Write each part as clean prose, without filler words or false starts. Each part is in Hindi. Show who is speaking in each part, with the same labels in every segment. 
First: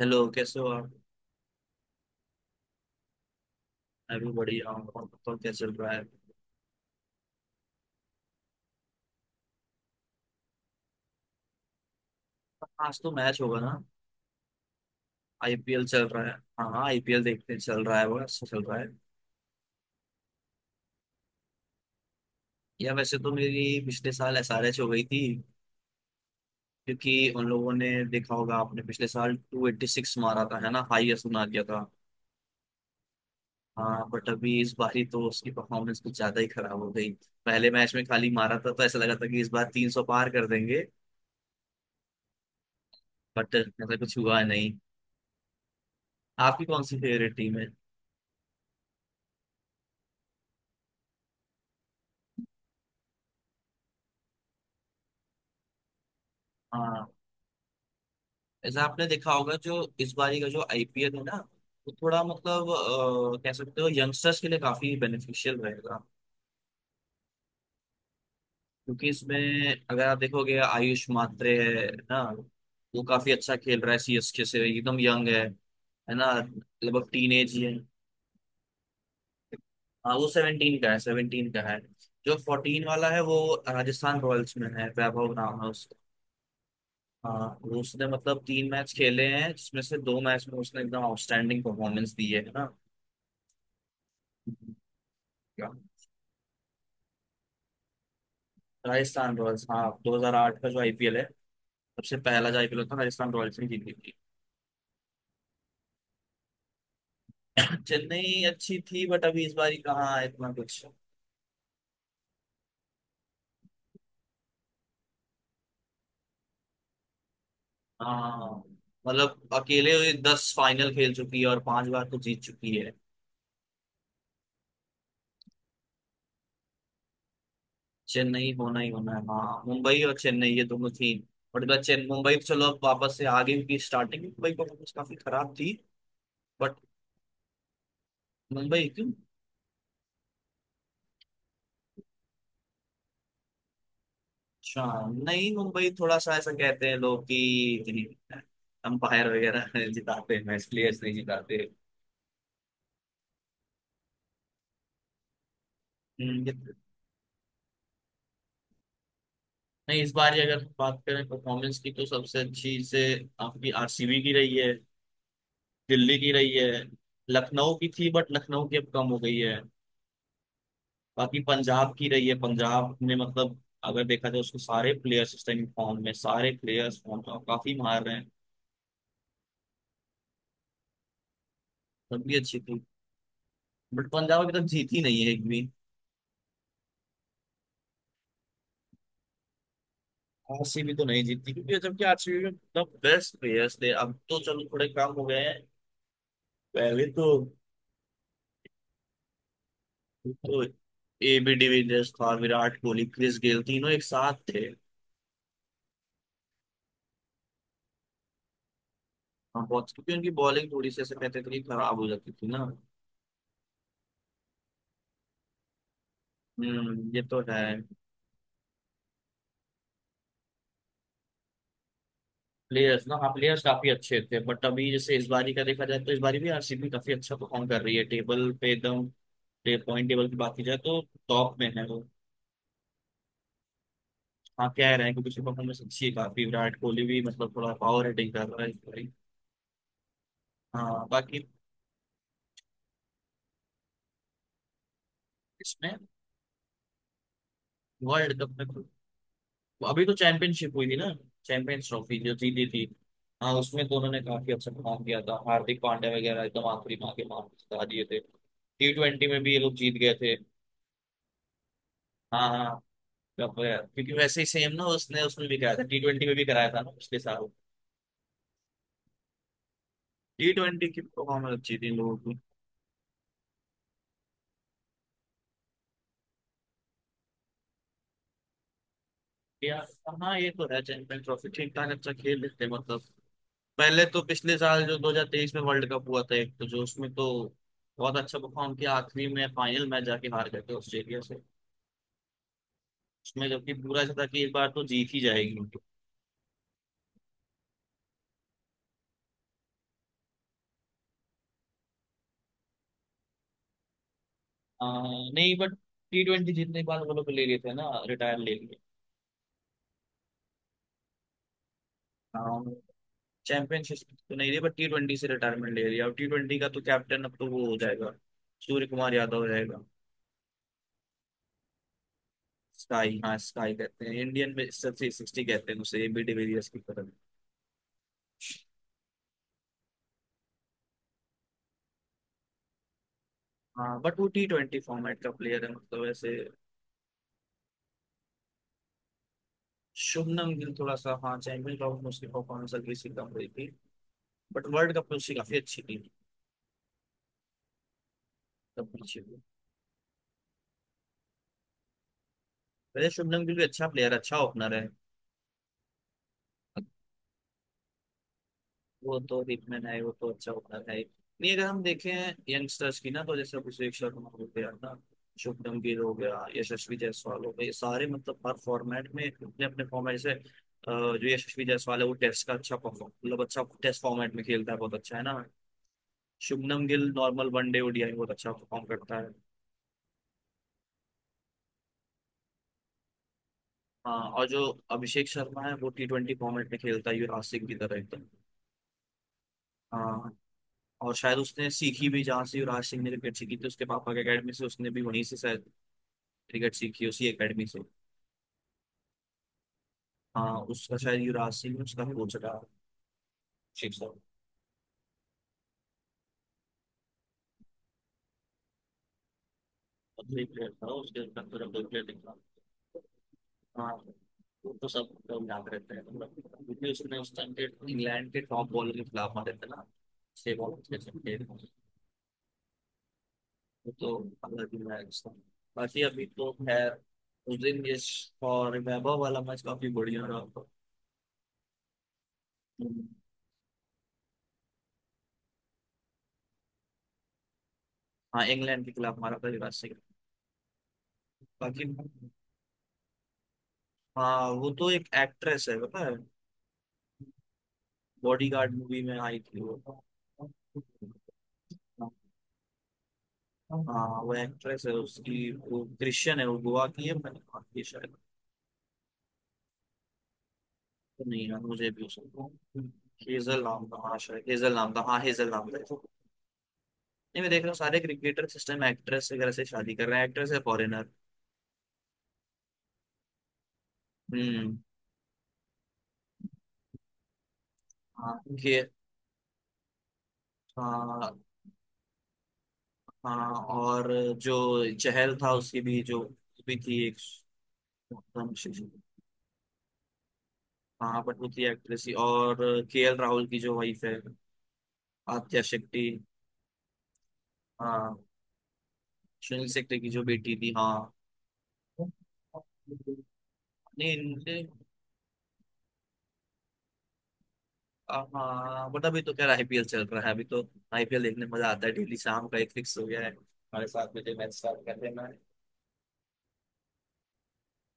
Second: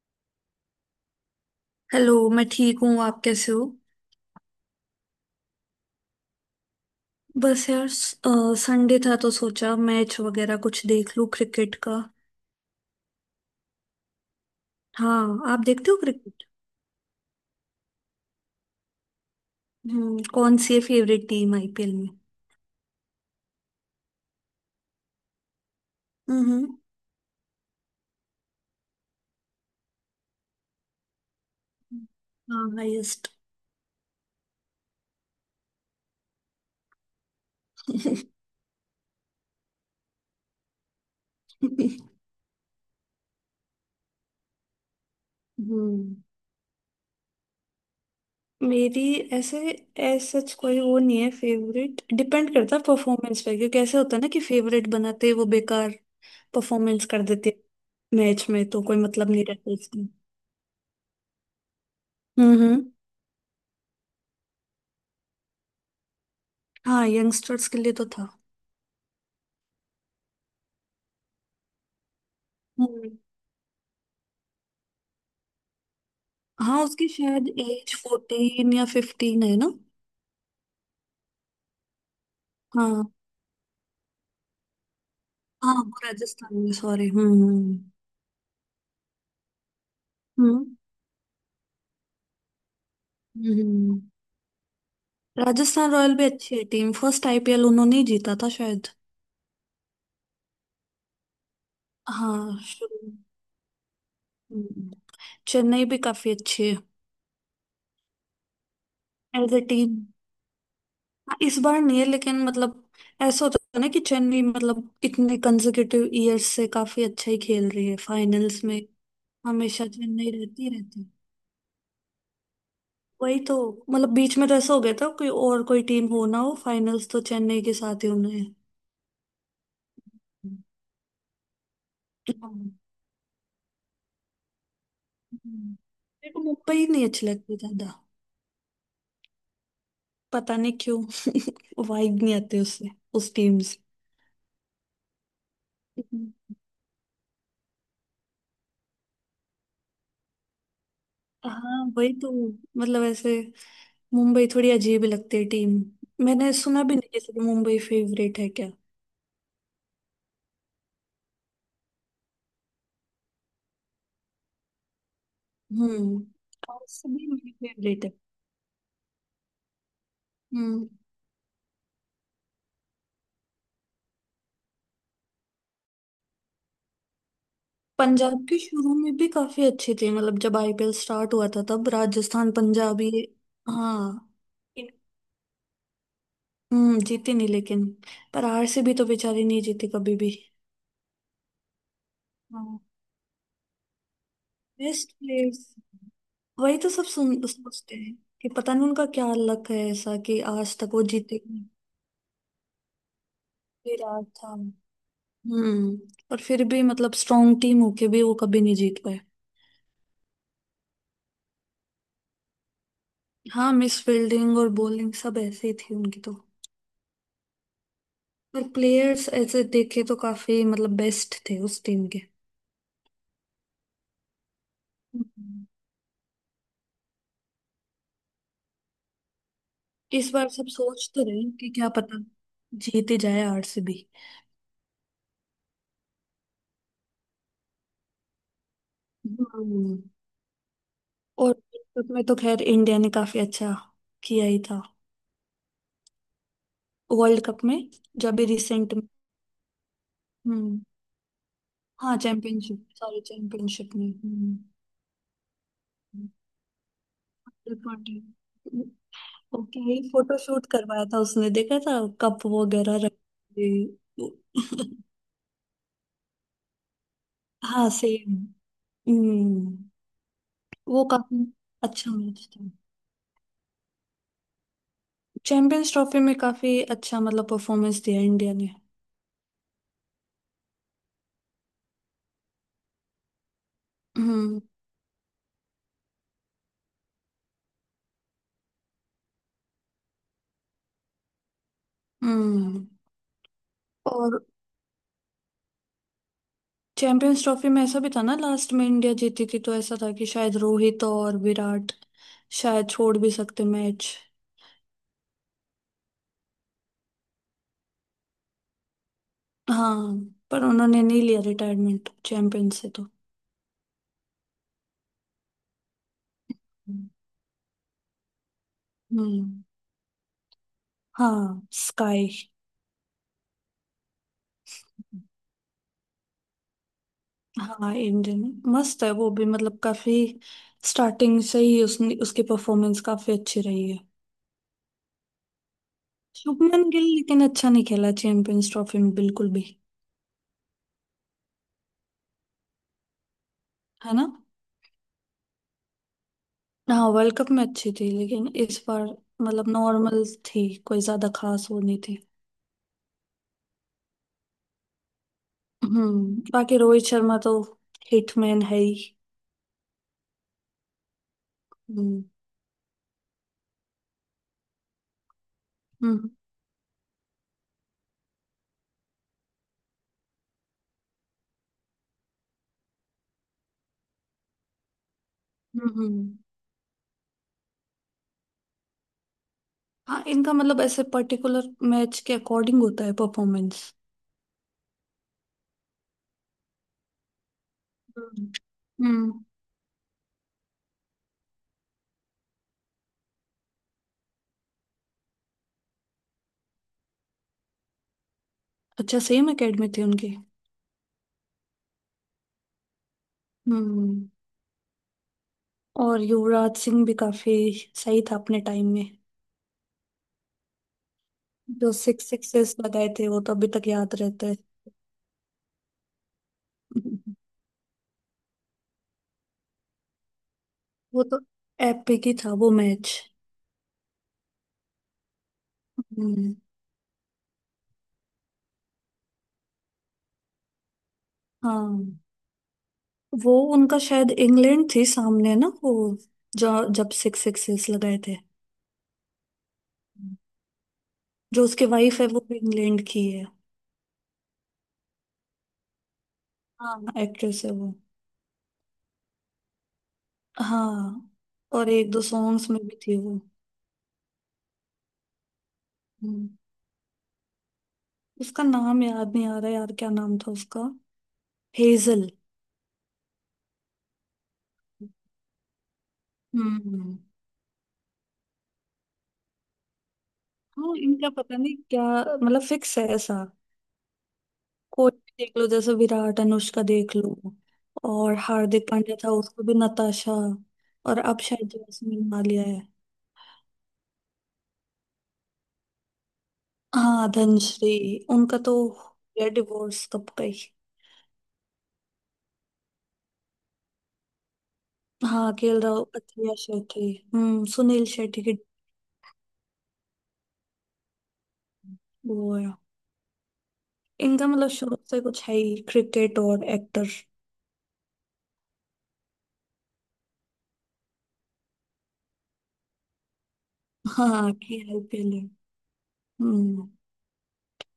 Speaker 1: हेलो, कैसे हो आप?
Speaker 2: हेलो, मैं ठीक हूँ। आप कैसे हो?
Speaker 1: मैं भी बढ़िया हूँ। और बताओ, क्या चल रहा है?
Speaker 2: बस यार, संडे था तो सोचा मैच वगैरह कुछ देख लूँ क्रिकेट का।
Speaker 1: आज तो मैच होगा ना?
Speaker 2: हाँ, आप
Speaker 1: आईपीएल
Speaker 2: देखते हो
Speaker 1: चल रहा है।
Speaker 2: क्रिकेट?
Speaker 1: हाँ हाँ, आईपीएल देखते हैं, चल रहा है वो, अच्छा चल रहा है।
Speaker 2: कौन सी है फेवरेट टीम आईपीएल में?
Speaker 1: या, वैसे तो मेरी पिछले साल एसआरएच हो गई थी,
Speaker 2: हम्म।
Speaker 1: क्योंकि उन लोगों ने, देखा होगा आपने, पिछले साल 286 मारा था, है ना? हाईएस्ट बना दिया था।
Speaker 2: हाँ, हाईएस्ट।
Speaker 1: हाँ, बट अभी इस बार ही तो उसकी परफॉर्मेंस कुछ ज्यादा ही खराब हो गई। पहले मैच में खाली मारा था तो ऐसा लगा था कि इस बार 300 पार कर देंगे। बट ऐसा कुछ हुआ नहीं।
Speaker 2: हम्म।
Speaker 1: आपकी कौन सी फेवरेट टीम है?
Speaker 2: मेरी, ऐसे, ऐसा सच कोई वो नहीं है फेवरेट। डिपेंड करता है परफॉर्मेंस पे, क्योंकि ऐसे होता है ना कि फेवरेट बनाते ही वो बेकार
Speaker 1: हाँ,
Speaker 2: परफॉर्मेंस कर देते। मैच में तो
Speaker 1: ऐसा
Speaker 2: कोई
Speaker 1: आपने
Speaker 2: मतलब
Speaker 1: देखा
Speaker 2: नहीं
Speaker 1: होगा,
Speaker 2: रहता
Speaker 1: जो
Speaker 2: इसका।
Speaker 1: इस बारी का जो आईपीएल है ना, वो थोड़ा
Speaker 2: हम्म।
Speaker 1: मतलब
Speaker 2: हम्म।
Speaker 1: कह सकते हो यंगस्टर्स के लिए काफी बेनिफिशियल रहेगा,
Speaker 2: हाँ, यंगस्टर्स के लिए तो था।
Speaker 1: क्योंकि इसमें अगर आप देखोगे, आयुष मात्रे, है ना, वो
Speaker 2: हम्म।
Speaker 1: काफी अच्छा खेल रहा है, सीएसके से। एकदम यंग है ना?
Speaker 2: हाँ, उसकी
Speaker 1: लगभग
Speaker 2: शायद
Speaker 1: टीनेज ही है।
Speaker 2: एज 14 या 15 है ना।
Speaker 1: हाँ, वो 17 का है, 17 का है। जो 14 वाला
Speaker 2: हाँ।
Speaker 1: है वो राजस्थान रॉयल्स में है, वैभव नाम है
Speaker 2: हाँ,
Speaker 1: उसका।
Speaker 2: वो राजस्थान में, सॉरी।
Speaker 1: हाँ,
Speaker 2: हम्म।
Speaker 1: वो उसने मतलब तीन मैच खेले हैं, जिसमें से दो मैच में
Speaker 2: हम्म।
Speaker 1: उसने एकदम आउटस्टैंडिंग परफॉर्मेंस दी है
Speaker 2: हम्म। हम्म।
Speaker 1: ना?
Speaker 2: राजस्थान रॉयल भी अच्छी है टीम। फर्स्ट आईपीएल उन्होंने ही जीता था शायद।
Speaker 1: राजस्थान रॉयल्स, हाँ 2008 का जो आईपीएल है, सबसे पहला जो
Speaker 2: हाँ,
Speaker 1: आईपीएल था,
Speaker 2: शुरू।
Speaker 1: राजस्थान रॉयल्स ने जीती थी।
Speaker 2: हम्म। चेन्नई भी काफी अच्छी है।
Speaker 1: चेन्नई अच्छी थी, बट अभी इस
Speaker 2: एज ए
Speaker 1: बार ही
Speaker 2: टीम।
Speaker 1: कहाँ है इतना कुछ।
Speaker 2: इस बार नहीं है, लेकिन मतलब, ऐसा होता है ना कि चेन्नई मतलब इतने कंसेक्यूटिव ईयर्स से काफी अच्छा ही खेल रही है
Speaker 1: हाँ,
Speaker 2: फाइनल्स में।
Speaker 1: मतलब
Speaker 2: हमेशा
Speaker 1: अकेले ये
Speaker 2: चेन्नई
Speaker 1: दस
Speaker 2: रहती
Speaker 1: फाइनल
Speaker 2: रहती।
Speaker 1: खेल चुकी है और पांच बार तो जीत चुकी है।
Speaker 2: वही तो। मतलब बीच में तो ऐसा हो गया था कोई और कोई टीम हो ना हो, फाइनल्स तो चेन्नई के साथ ही होना है।
Speaker 1: चेन्नई होना ही होना है। हाँ, मुंबई और चेन्नई, ये दोनों थी। बट इधर चेन मुंबई तो, चलो,
Speaker 2: हम्म।
Speaker 1: अब वापस से आगे की स्टार्टिंग मुंबई परफॉर्मेंस काफी खराब थी।
Speaker 2: मेरे को
Speaker 1: बट
Speaker 2: मुंबई नहीं अच्छी लगती ज्यादा।
Speaker 1: मुंबई क्यों?
Speaker 2: पता नहीं क्यों। वाइब नहीं आती उससे, उस टीम से।
Speaker 1: अच्छा, नहीं मुंबई थोड़ा
Speaker 2: हम्म।
Speaker 1: सा ऐसा कहते हैं लोग कि इतनी अंपायर वगैरह जिताते हैं मैच, प्लेयर्स नहीं जिताते।
Speaker 2: हाँ, वही तो। मतलब ऐसे, मुंबई थोड़ी अजीब ही लगती है टीम। मैंने
Speaker 1: हम्म,
Speaker 2: सुना भी नहीं जैसे कि मुंबई फेवरेट है क्या।
Speaker 1: नहीं इस बार ही अगर बात करें परफॉर्मेंस की तो सबसे अच्छी से आपकी आरसीबी की रही है,
Speaker 2: हम्म।
Speaker 1: दिल्ली की रही है,
Speaker 2: और सभी मेरी
Speaker 1: लखनऊ की
Speaker 2: फेवरेट
Speaker 1: थी
Speaker 2: है।
Speaker 1: बट लखनऊ की अब कम हो गई है,
Speaker 2: हम्म।
Speaker 1: बाकी पंजाब की रही है। पंजाब ने, मतलब अगर देखा जाए उसको, सारे प्लेयर्स इस टाइम फॉर्म में, सारे प्लेयर्स फॉर्म में, और काफी मार रहे हैं।
Speaker 2: पंजाब के शुरू में भी काफी अच्छी थी, मतलब जब आईपीएल स्टार्ट हुआ था तब
Speaker 1: तब भी
Speaker 2: राजस्थान,
Speaker 1: अच्छी थी,
Speaker 2: पंजाब, ये।
Speaker 1: बट
Speaker 2: हाँ।
Speaker 1: पंजाब अभी तक जीती नहीं है एक भी।
Speaker 2: जीती नहीं लेकिन, पर आरसीबी तो बेचारी नहीं जीती कभी भी।
Speaker 1: आरसीबी तो नहीं जीतती, क्योंकि जबकि आरसीबी में
Speaker 2: हाँ,
Speaker 1: द बेस्ट प्लेयर्स थे, अब तो चलो थोड़े
Speaker 2: बेस्ट
Speaker 1: कम हो गए हैं।
Speaker 2: प्लेयर्स। वही तो सब
Speaker 1: पहले तो
Speaker 2: सुन सोचते हैं कि पता नहीं उनका क्या लक है, ऐसा कि
Speaker 1: तो
Speaker 2: आज तक वो जीते ही
Speaker 1: एबी
Speaker 2: नहीं।
Speaker 1: डिविलियर्स था, विराट कोहली, क्रिस गेल, तीनों एक
Speaker 2: फिर आज
Speaker 1: साथ
Speaker 2: था।
Speaker 1: थे।
Speaker 2: हम्म। और फिर भी मतलब स्ट्रॉन्ग टीम होके भी वो कभी नहीं जीत पाए।
Speaker 1: हाँ, बहुत, क्योंकि उनकी बॉलिंग थोड़ी सी ऐसे कहते थे कि खराब हो जाती थी ना।
Speaker 2: हाँ, मिस फील्डिंग और बॉलिंग सब ऐसे ही थी उनकी तो।
Speaker 1: हम्म, ये तो है।
Speaker 2: और प्लेयर्स ऐसे देखे तो काफी मतलब बेस्ट थे उस टीम के।
Speaker 1: प्लेयर्स ना, हाँ प्लेयर्स काफी अच्छे थे, बट अभी जैसे इस बारी का
Speaker 2: हम्म।
Speaker 1: देखा जाए तो इस बारी भी आरसीबी काफी अच्छा परफॉर्म कर रही है, टेबल पे एकदम। पॉइंट टेबल
Speaker 2: इस
Speaker 1: की
Speaker 2: बार
Speaker 1: बात की
Speaker 2: सब
Speaker 1: जाए तो
Speaker 2: सोच तो रहे हैं
Speaker 1: टॉप
Speaker 2: कि
Speaker 1: में है
Speaker 2: क्या
Speaker 1: वो।
Speaker 2: पता, जीत ही जाए आरसीबी।
Speaker 1: हाँ, कह रहे हैं, क्योंकि उसकी परफॉर्मेंस अच्छी है काफी। विराट कोहली भी, मतलब, थोड़ा पावर हिटिंग कर रहा है इस बारी।
Speaker 2: हम्म।
Speaker 1: हाँ बाकी,
Speaker 2: और वर्ल्ड कप में तो खैर इंडिया ने काफी अच्छा किया ही था।
Speaker 1: इसमें,
Speaker 2: वर्ल्ड कप में, जब
Speaker 1: वर्ल्ड
Speaker 2: भी
Speaker 1: कप में तो-
Speaker 2: रिसेंट में।
Speaker 1: अभी तो चैंपियनशिप
Speaker 2: हम्म।
Speaker 1: हुई थी ना, चैंपियंस
Speaker 2: हाँ,
Speaker 1: ट्रॉफी जो जीती थी।
Speaker 2: चैंपियनशिप, सॉरी,
Speaker 1: हाँ, उसमें
Speaker 2: चैंपियनशिप
Speaker 1: तो
Speaker 2: में।
Speaker 1: उन्होंने काफी
Speaker 2: हम्म।
Speaker 1: अच्छा काम किया था। हार्दिक पांड्या वगैरह एकदम आखिरी मार के जिता दिए थे। टी ट्वेंटी में भी ये लोग
Speaker 2: ओके
Speaker 1: जीत
Speaker 2: ही
Speaker 1: गए थे।
Speaker 2: फोटो शूट करवाया था उसने, देखा था कप
Speaker 1: हाँ हाँ,
Speaker 2: वगैरह रख
Speaker 1: कप
Speaker 2: के।
Speaker 1: गया, क्योंकि वैसे ही सेम ना, उसने उसमें भी कराया था, टी ट्वेंटी में भी कराया था ना पिछले साल।
Speaker 2: हाँ, सेम। हम्म।
Speaker 1: टी ट्वेंटी की
Speaker 2: वो काफी
Speaker 1: परफॉर्मेंस अच्छी थी इन
Speaker 2: अच्छा
Speaker 1: लोगों की।
Speaker 2: मैच था। चैंपियंस ट्रॉफी में काफी अच्छा मतलब परफॉर्मेंस दिया इंडिया ने।
Speaker 1: यार, हाँ ये तो है, चैंपियन ट्रॉफी ठीक ठाक अच्छा खेल लेते हैं, मतलब। पहले तो पिछले
Speaker 2: हम्म।
Speaker 1: साल जो 2023 में वर्ल्ड कप हुआ था, एक तो जो उसमें तो बहुत अच्छा परफॉर्म किया, आखिरी में फाइनल मैच जाके हार गए थे ऑस्ट्रेलिया से।
Speaker 2: हम्म।
Speaker 1: उसमें जबकि पूरा ऐसा था
Speaker 2: और
Speaker 1: कि इस बार तो जीत ही जाएगी उनकी।
Speaker 2: चैंपियंस ट्रॉफी में ऐसा भी था ना, लास्ट में इंडिया जीती थी तो ऐसा था कि शायद रोहित और विराट शायद छोड़ भी सकते मैच।
Speaker 1: आ, नहीं बट टी ट्वेंटी जीतने के बाद वो लोग ले लिए थे ना, रिटायर ले लिए।
Speaker 2: हाँ, पर उन्होंने नहीं लिया रिटायरमेंट चैंपियन से तो।
Speaker 1: चैंपियनशिप तो नहीं रही, बट टी ट्वेंटी से रिटायरमेंट ले लिया। और टी ट्वेंटी का तो कैप्टन अब तो वो हो जाएगा, सूर्य कुमार यादव हो
Speaker 2: हम्म।
Speaker 1: जाएगा।
Speaker 2: हाँ, स्काई।
Speaker 1: स्काई, हाँ स्काई कहते हैं इंडियन में। सबसे सिक्सटी कहते हैं उसे, एबी डिविलियर्स की तरह।
Speaker 2: हाँ, इंडियन मस्त है वो भी, मतलब काफी स्टार्टिंग से ही उसने, उसकी परफॉर्मेंस काफी अच्छी रही है।
Speaker 1: हाँ बट वो टी ट्वेंटी फॉर्मेट का प्लेयर है, मतलब ऐसे।
Speaker 2: शुभमन गिल लेकिन अच्छा नहीं खेला चैंपियंस ट्रॉफी में बिल्कुल भी।
Speaker 1: शुभमन गिल थोड़ा सा, हाँ, चैंपियन ट्रॉफी में उसकी परफॉर्मेंस हल्की सी कम रही थी,
Speaker 2: है ना।
Speaker 1: बट वर्ल्ड कप में उसकी काफी अच्छी थी।
Speaker 2: हाँ, वर्ल्ड कप में अच्छी थी, लेकिन इस
Speaker 1: तब
Speaker 2: बार
Speaker 1: पीछे भी,
Speaker 2: मतलब नॉर्मल थी, कोई ज्यादा खास वो नहीं थी।
Speaker 1: वैसे शुभमन गिल भी अच्छा प्लेयर, अच्छा ओपनर है।
Speaker 2: बाकी रोहित शर्मा तो हिटमैन है ही।
Speaker 1: वो तो हिटमैन है, वो तो अच्छा ओपनर है। नहीं, अगर हम देखें
Speaker 2: हम्म।
Speaker 1: यंगस्टर्स की ना, तो जैसे अभिषेक शर्मा हो गया ना, शुभमन गिल हो
Speaker 2: हम्म।
Speaker 1: गया, यशस्वी जायसवाल हो गए, ये सारे, मतलब हर फॉर्मेट में अपने अपने फॉर्मेट से जो यशस्वी जायसवाल है, वो टेस्ट का अच्छा परफॉर्म, मतलब अच्छा टेस्ट फॉर्मेट में खेलता है, बहुत अच्छा है ना।
Speaker 2: हम्म। हम्म।
Speaker 1: Shubman Gill normal one day, ODI बहुत अच्छा परफॉर्म करता है।
Speaker 2: हाँ, इनका मतलब ऐसे पर्टिकुलर मैच के अकॉर्डिंग होता है परफॉर्मेंस।
Speaker 1: हाँ, और जो अभिषेक शर्मा है वो टी ट्वेंटी फॉर्मेट में खेलता है, युवराज सिंह की तरह एकदम।
Speaker 2: हम्म। हम्म।
Speaker 1: हाँ, और शायद उसने सीखी भी जहाँ से युवराज सिंह ने क्रिकेट सीखी थी, उसके पापा की अकेडमी से, उसने भी वहीं से शायद क्रिकेट सीखी, उसी अकेडमी से।
Speaker 2: अच्छा, सेम एकेडमी थी उनकी।
Speaker 1: हाँ, उसका शायद युवराज सिंह ने उसका कोच रहा, अभिषेक शर्मा।
Speaker 2: हम्म और युवराज सिंह भी काफी सही था अपने टाइम में।
Speaker 1: और तो एक प्लेयर था, उसके अंदर तो डबल
Speaker 2: जो
Speaker 1: प्लेयर
Speaker 2: सिक्स
Speaker 1: दिखा।
Speaker 2: सिक्सेस लगाए थे वो तो अभी तक
Speaker 1: हाँ,
Speaker 2: याद रहते हैं।
Speaker 1: वो तो सब लोग याद रहते हैं, मतलब, क्योंकि उसने उस टाइम के इंग्लैंड के टॉप बॉलर के खिलाफ मारे थे ना, छह बॉल छह
Speaker 2: वो
Speaker 1: छक्के।
Speaker 2: तो एपिक ही था वो मैच।
Speaker 1: तो अगला दिन आएगा। बाकी अभी तो
Speaker 2: हम्म।
Speaker 1: खैर, उस दिन ये फॉर रिमेम्बर वाला मैच काफी बढ़िया रहा था।
Speaker 2: हाँ, वो उनका शायद इंग्लैंड थी सामने ना वो, जो जब सिक्स सिक्सेस लगाए थे।
Speaker 1: हाँ, इंग्लैंड के खिलाफ हमारा पहली सीरीज।
Speaker 2: जो
Speaker 1: बाकी,
Speaker 2: उसके वाइफ है वो भी इंग्लैंड की है।
Speaker 1: हाँ वो तो एक एक्ट्रेस है, पता है,
Speaker 2: हाँ, एक्ट्रेस है वो।
Speaker 1: बॉडीगार्ड मूवी में आई थी वो।
Speaker 2: हाँ, और एक दो सॉन्ग्स में भी थी वो।
Speaker 1: हाँ वो एक्ट्रेस है उसकी, वो क्रिश्चियन है,
Speaker 2: हम्म,
Speaker 1: वो गोवा की है, मैंने कहा कि शायद।
Speaker 2: उसका नाम याद नहीं आ रहा यार, क्या नाम था उसका?
Speaker 1: नहीं, है मुझे भी
Speaker 2: हेजल।
Speaker 1: उसको। हेजल नाम था, हाँ शायद हेजल नाम था, हाँ हेजल नाम था।
Speaker 2: हम्म।
Speaker 1: नहीं, मैं देख रहा हूँ सारे क्रिकेटर सिस्टम एक्ट्रेस वगैरह से शादी कर रहे हैं। एक्ट्रेस है
Speaker 2: हाँ,
Speaker 1: फॉरेनर।
Speaker 2: इनका पता नहीं क्या, मतलब फिक्स है ऐसा।
Speaker 1: हम्म।
Speaker 2: कोई भी देख लो, जैसे विराट अनुष्का देख लो।
Speaker 1: हाँ,
Speaker 2: और
Speaker 1: उनके,
Speaker 2: हार्दिक पांड्या था, उसको भी नताशा। और
Speaker 1: हाँ।
Speaker 2: अब शायद जैस्मिन मालिया है।
Speaker 1: हाँ, और जो चहल था उसकी भी जो भी थी एक।
Speaker 2: हाँ, धनश्री। उनका तो, या डिवोर्स कब गई।
Speaker 1: हाँ, बट वो थी एक्ट्रेस ही। और के एल राहुल की जो वाइफ है,
Speaker 2: हाँ,
Speaker 1: आद्या
Speaker 2: खेल
Speaker 1: शेट्टी।
Speaker 2: राहुल, अथलिया शेट्टी, सुनील
Speaker 1: हाँ,
Speaker 2: शेट्टी की।
Speaker 1: सुनील शेट्टी की जो बेटी थी, हाँ।
Speaker 2: वो है।
Speaker 1: नहीं,
Speaker 2: इनका
Speaker 1: इनके
Speaker 2: मतलब शुरू से कुछ है ही क्रिकेट और एक्टर।
Speaker 1: हाँ, बट अभी तो खैर आईपीएल चल रहा है। अभी तो आईपीएल देखने में मजा आता है, डेली शाम का एक फिक्स हो गया है हमारे साथ में,
Speaker 2: हाँ,
Speaker 1: मैच
Speaker 2: कि
Speaker 1: स्टार्ट कर देना
Speaker 2: आईपीएल
Speaker 1: है।
Speaker 2: है। हम्म।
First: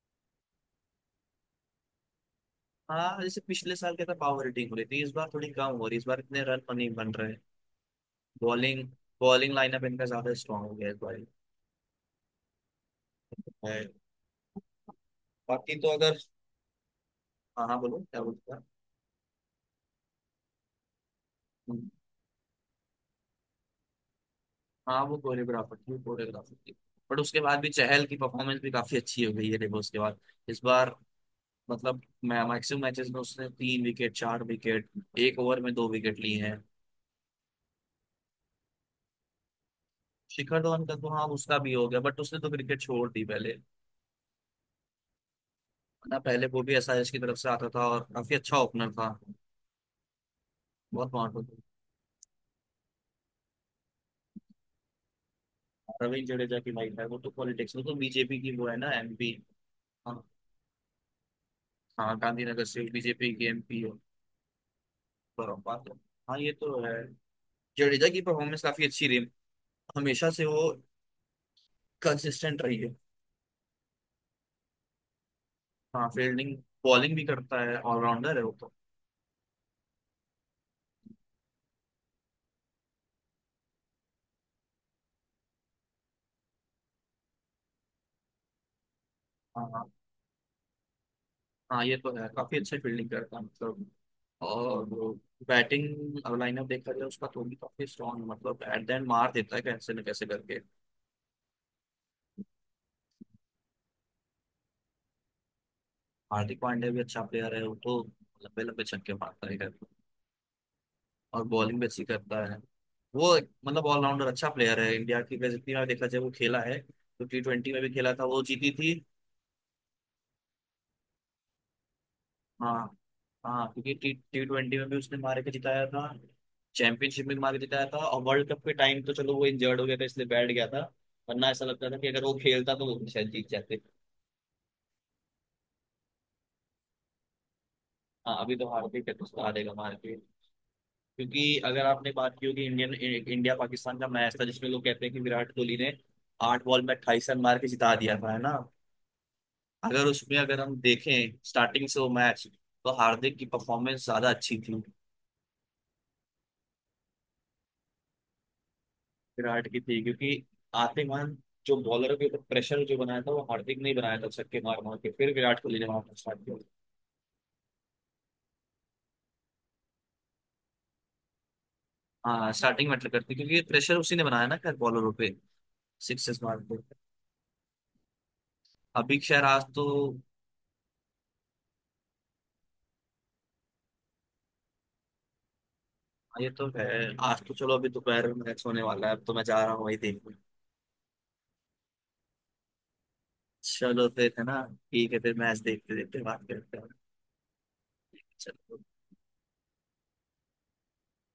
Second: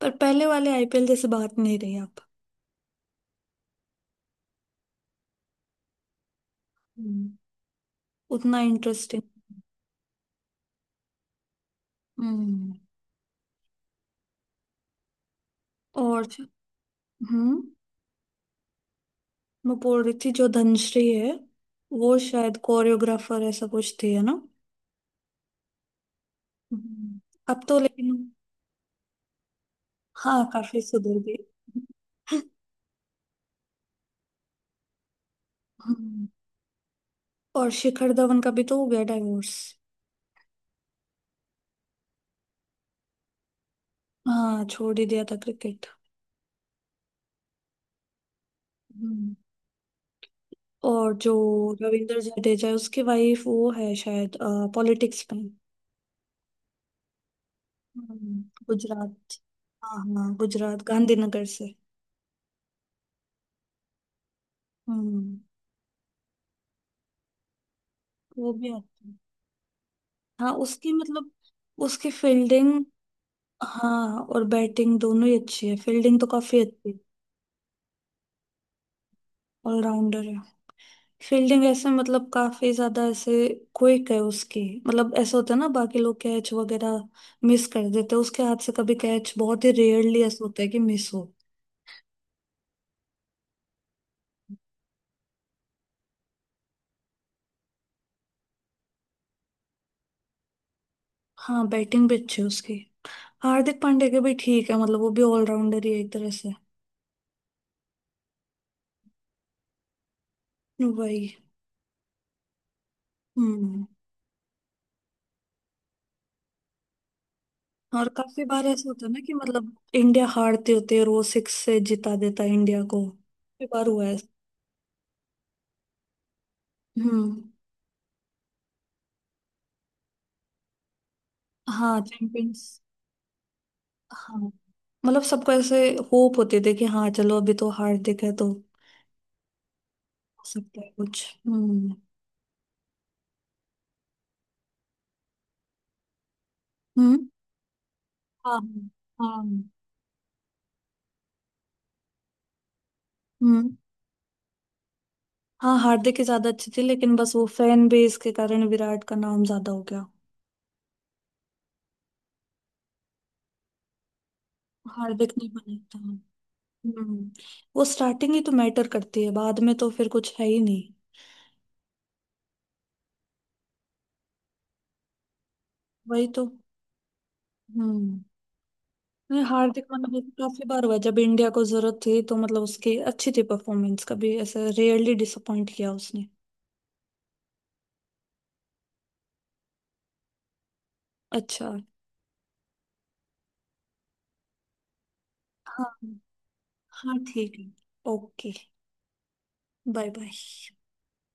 Speaker 2: पर पहले वाले आईपीएल जैसे बात नहीं रही अब।
Speaker 1: हाँ, जैसे पिछले साल क्या था, पावर हिटिंग हो रही थी, इस बार थोड़ी कम हो रही है, इस बार इतने रन नहीं बन
Speaker 2: हम्म,
Speaker 1: रहे।
Speaker 2: उतना
Speaker 1: बॉलिंग,
Speaker 2: इंटरेस्टिंग।
Speaker 1: बॉलिंग लाइनअप इनका ज्यादा स्ट्रांग हो गया इस बार
Speaker 2: हम्म।
Speaker 1: है। बाकी तो अगर,
Speaker 2: और जो— हम्म।
Speaker 1: हाँ हाँ, बोलो क्या बोलते हैं।
Speaker 2: मैं बोल रही थी, जो धनश्री है वो शायद कोरियोग्राफर ऐसा कुछ थी, है ना।
Speaker 1: हाँ, वो कोरियोग्राफर थी, कोरियोग्राफर थी। बट
Speaker 2: हम्म।
Speaker 1: उसके बाद
Speaker 2: अब
Speaker 1: भी
Speaker 2: तो
Speaker 1: चहल की
Speaker 2: लेकिन,
Speaker 1: परफॉर्मेंस भी काफी अच्छी हो गई है देखो उसके बाद,
Speaker 2: हाँ,
Speaker 1: इस
Speaker 2: काफी
Speaker 1: बार,
Speaker 2: सुधर गई।
Speaker 1: मतलब, मैं मैक्सिमम मैचेस में उसने तीन विकेट, चार विकेट, एक ओवर में दो विकेट
Speaker 2: हम्म।
Speaker 1: लिए हैं।
Speaker 2: और शिखर धवन का भी तो हो गया डाइवोर्स।
Speaker 1: शिखर धवन का तो, हाँ उसका भी हो गया, बट उसने तो क्रिकेट छोड़ दी पहले
Speaker 2: हाँ, छोड़ ही दिया था क्रिकेट।
Speaker 1: ना। पहले वो भी एसआरएच की तरफ से आता था और काफी अच्छा ओपनर था,
Speaker 2: हम्म।
Speaker 1: बहुत
Speaker 2: और जो
Speaker 1: महत्वपूर्ण।
Speaker 2: रविंद्र जडेजा है उसकी वाइफ वो है शायद, पॉलिटिक्स में।
Speaker 1: रविंद्र जडेजा की लाइफ है, वो तो पॉलिटिक्स में तो बीजेपी
Speaker 2: हम्म।
Speaker 1: की वो है ना एमपी।
Speaker 2: गुजरात, हाँ,
Speaker 1: हाँ,
Speaker 2: हाँ, गुजरात गांधीनगर से।
Speaker 1: हाँ, गांधीनगर से बीजेपी की एमपी हो,
Speaker 2: हम्म।
Speaker 1: बात है। हाँ ये तो है, जडेजा की
Speaker 2: वो
Speaker 1: परफॉर्मेंस
Speaker 2: भी
Speaker 1: काफी अच्छी
Speaker 2: आती है।
Speaker 1: रही, हमेशा से
Speaker 2: हाँ,
Speaker 1: वो
Speaker 2: उसकी मतलब उसकी
Speaker 1: कंसिस्टेंट
Speaker 2: फील्डिंग,
Speaker 1: रही है।
Speaker 2: हाँ, और बैटिंग दोनों ही अच्छी है।
Speaker 1: हाँ,
Speaker 2: फील्डिंग तो
Speaker 1: फील्डिंग,
Speaker 2: काफी अच्छी है।
Speaker 1: बॉलिंग भी करता है, ऑलराउंडर है वो तो।
Speaker 2: ऑलराउंडर है। फील्डिंग ऐसे मतलब काफी ज्यादा ऐसे क्विक है उसकी। मतलब ऐसा होता है ना, बाकी लोग कैच वगैरह मिस कर देते हैं, उसके हाथ से कभी कैच बहुत
Speaker 1: हाँ
Speaker 2: ही
Speaker 1: हाँ,
Speaker 2: रेयरली ऐसा होता है कि मिस हो।
Speaker 1: हाँ, ये तो है, काफी अच्छी फील्डिंग करता है, मतलब। और वो बैटिंग लाइनअप देखा जाए उसका तो भी काफी स्ट्रॉन्ग, मतलब एट द एंड मार देता है कैसे न कैसे करके।
Speaker 2: हाँ, बैटिंग भी अच्छी है उसकी। हार्दिक पांड्या के भी ठीक है, मतलब वो भी ऑलराउंडर ही है एक तरह से।
Speaker 1: हार्दिक पांड्या भी अच्छा प्लेयर है, वो तो लंबे लंबे छक्के मारता है करके।
Speaker 2: वही।
Speaker 1: और बॉलिंग भी अच्छी करता है। मतलब,
Speaker 2: हम्म।
Speaker 1: ऑलराउंडर अच्छा प्लेयर है, इंडिया की वैसे जितनी बार देखा जाए वो खेला है तो। टी ट्वेंटी में भी
Speaker 2: और
Speaker 1: खेला था वो,
Speaker 2: काफी बार
Speaker 1: जीती
Speaker 2: ऐसा
Speaker 1: थी।
Speaker 2: होता है ना कि मतलब इंडिया हारते होते हैं, रोज सिक्स से जिता देता है इंडिया
Speaker 1: हाँ
Speaker 2: को,
Speaker 1: हाँ,
Speaker 2: काफी बार
Speaker 1: क्योंकि
Speaker 2: हुआ
Speaker 1: टी
Speaker 2: है।
Speaker 1: टी ट्वेंटी में भी उसने मार के जिताया था, चैंपियनशिप
Speaker 2: हम्म।
Speaker 1: में भी मार के जिताया था। और वर्ल्ड कप के टाइम तो, चलो, वो इंजर्ड हो गया था इसलिए बैठ गया था, वरना ऐसा लगता था
Speaker 2: हाँ,
Speaker 1: कि अगर वो
Speaker 2: चैंपियंस।
Speaker 1: खेलता तो वो शायद जीत जाते।
Speaker 2: हाँ, मतलब सबको ऐसे होप होते थे कि हाँ चलो, अभी तो हार दिख है
Speaker 1: हाँ,
Speaker 2: तो
Speaker 1: अभी
Speaker 2: हो
Speaker 1: तो हारते ही उसको हारेगा मार के,
Speaker 2: सकता है कुछ।
Speaker 1: क्योंकि अगर
Speaker 2: हम्म।
Speaker 1: आपने बात की होगी, इंडियन, इंडिया पाकिस्तान का मैच था जिसमें लोग कहते हैं कि विराट कोहली ने आठ बॉल में
Speaker 2: हम्म।
Speaker 1: अट्ठाईस रन मार के जिता दिया था, है ना?
Speaker 2: हाँ, हाँ।
Speaker 1: अगर उसमें अगर हम देखें स्टार्टिंग से वो मैच, तो हार्दिक की
Speaker 2: हम्म।
Speaker 1: परफॉर्मेंस ज्यादा अच्छी थी।
Speaker 2: हाँ, हार्दिक ही ज्यादा अच्छी थी, लेकिन बस वो फैन बेस के कारण विराट का नाम
Speaker 1: विराट
Speaker 2: ज्यादा
Speaker 1: की
Speaker 2: हो
Speaker 1: थी
Speaker 2: गया।
Speaker 1: क्योंकि आते मान, जो बॉलर के ऊपर प्रेशर जो बनाया था वो हार्दिक ने ही बनाया था, छक्के मार मार के,
Speaker 2: हार्दिक
Speaker 1: फिर
Speaker 2: नहीं
Speaker 1: विराट
Speaker 2: बना
Speaker 1: कोहली ने
Speaker 2: था।
Speaker 1: मारा, स्टार्ट किया।
Speaker 2: हम्म वो स्टार्टिंग ही तो मैटर करती है, बाद में तो फिर कुछ है ही नहीं।
Speaker 1: हाँ, स्टार्टिंग मैटर करती, क्योंकि प्रेशर उसी ने बनाया ना खैर बॉलरों पे,
Speaker 2: वही
Speaker 1: सिक्सेस
Speaker 2: तो।
Speaker 1: मार के।
Speaker 2: हम्म।
Speaker 1: अभी
Speaker 2: नहीं,
Speaker 1: खैर आज तो,
Speaker 2: हार्दिक मतलब काफी बार हुआ है, जब इंडिया को जरूरत थी तो मतलब उसकी अच्छी थी परफॉर्मेंस। कभी ऐसे रेयरली डिसअपॉइंट किया उसने।
Speaker 1: हाँ, ये तो है, आज तो चलो अभी दोपहर में मैच होने वाला है, अब तो मैं जा रहा हूँ वही देखने।
Speaker 2: अच्छा।
Speaker 1: चलो फिर, है ना? ठीक है, फिर मैच देखते
Speaker 2: हाँ।
Speaker 1: देखते बात करते हैं।
Speaker 2: हाँ, ठीक है। ओके।
Speaker 1: चलो।
Speaker 2: Bye, bye.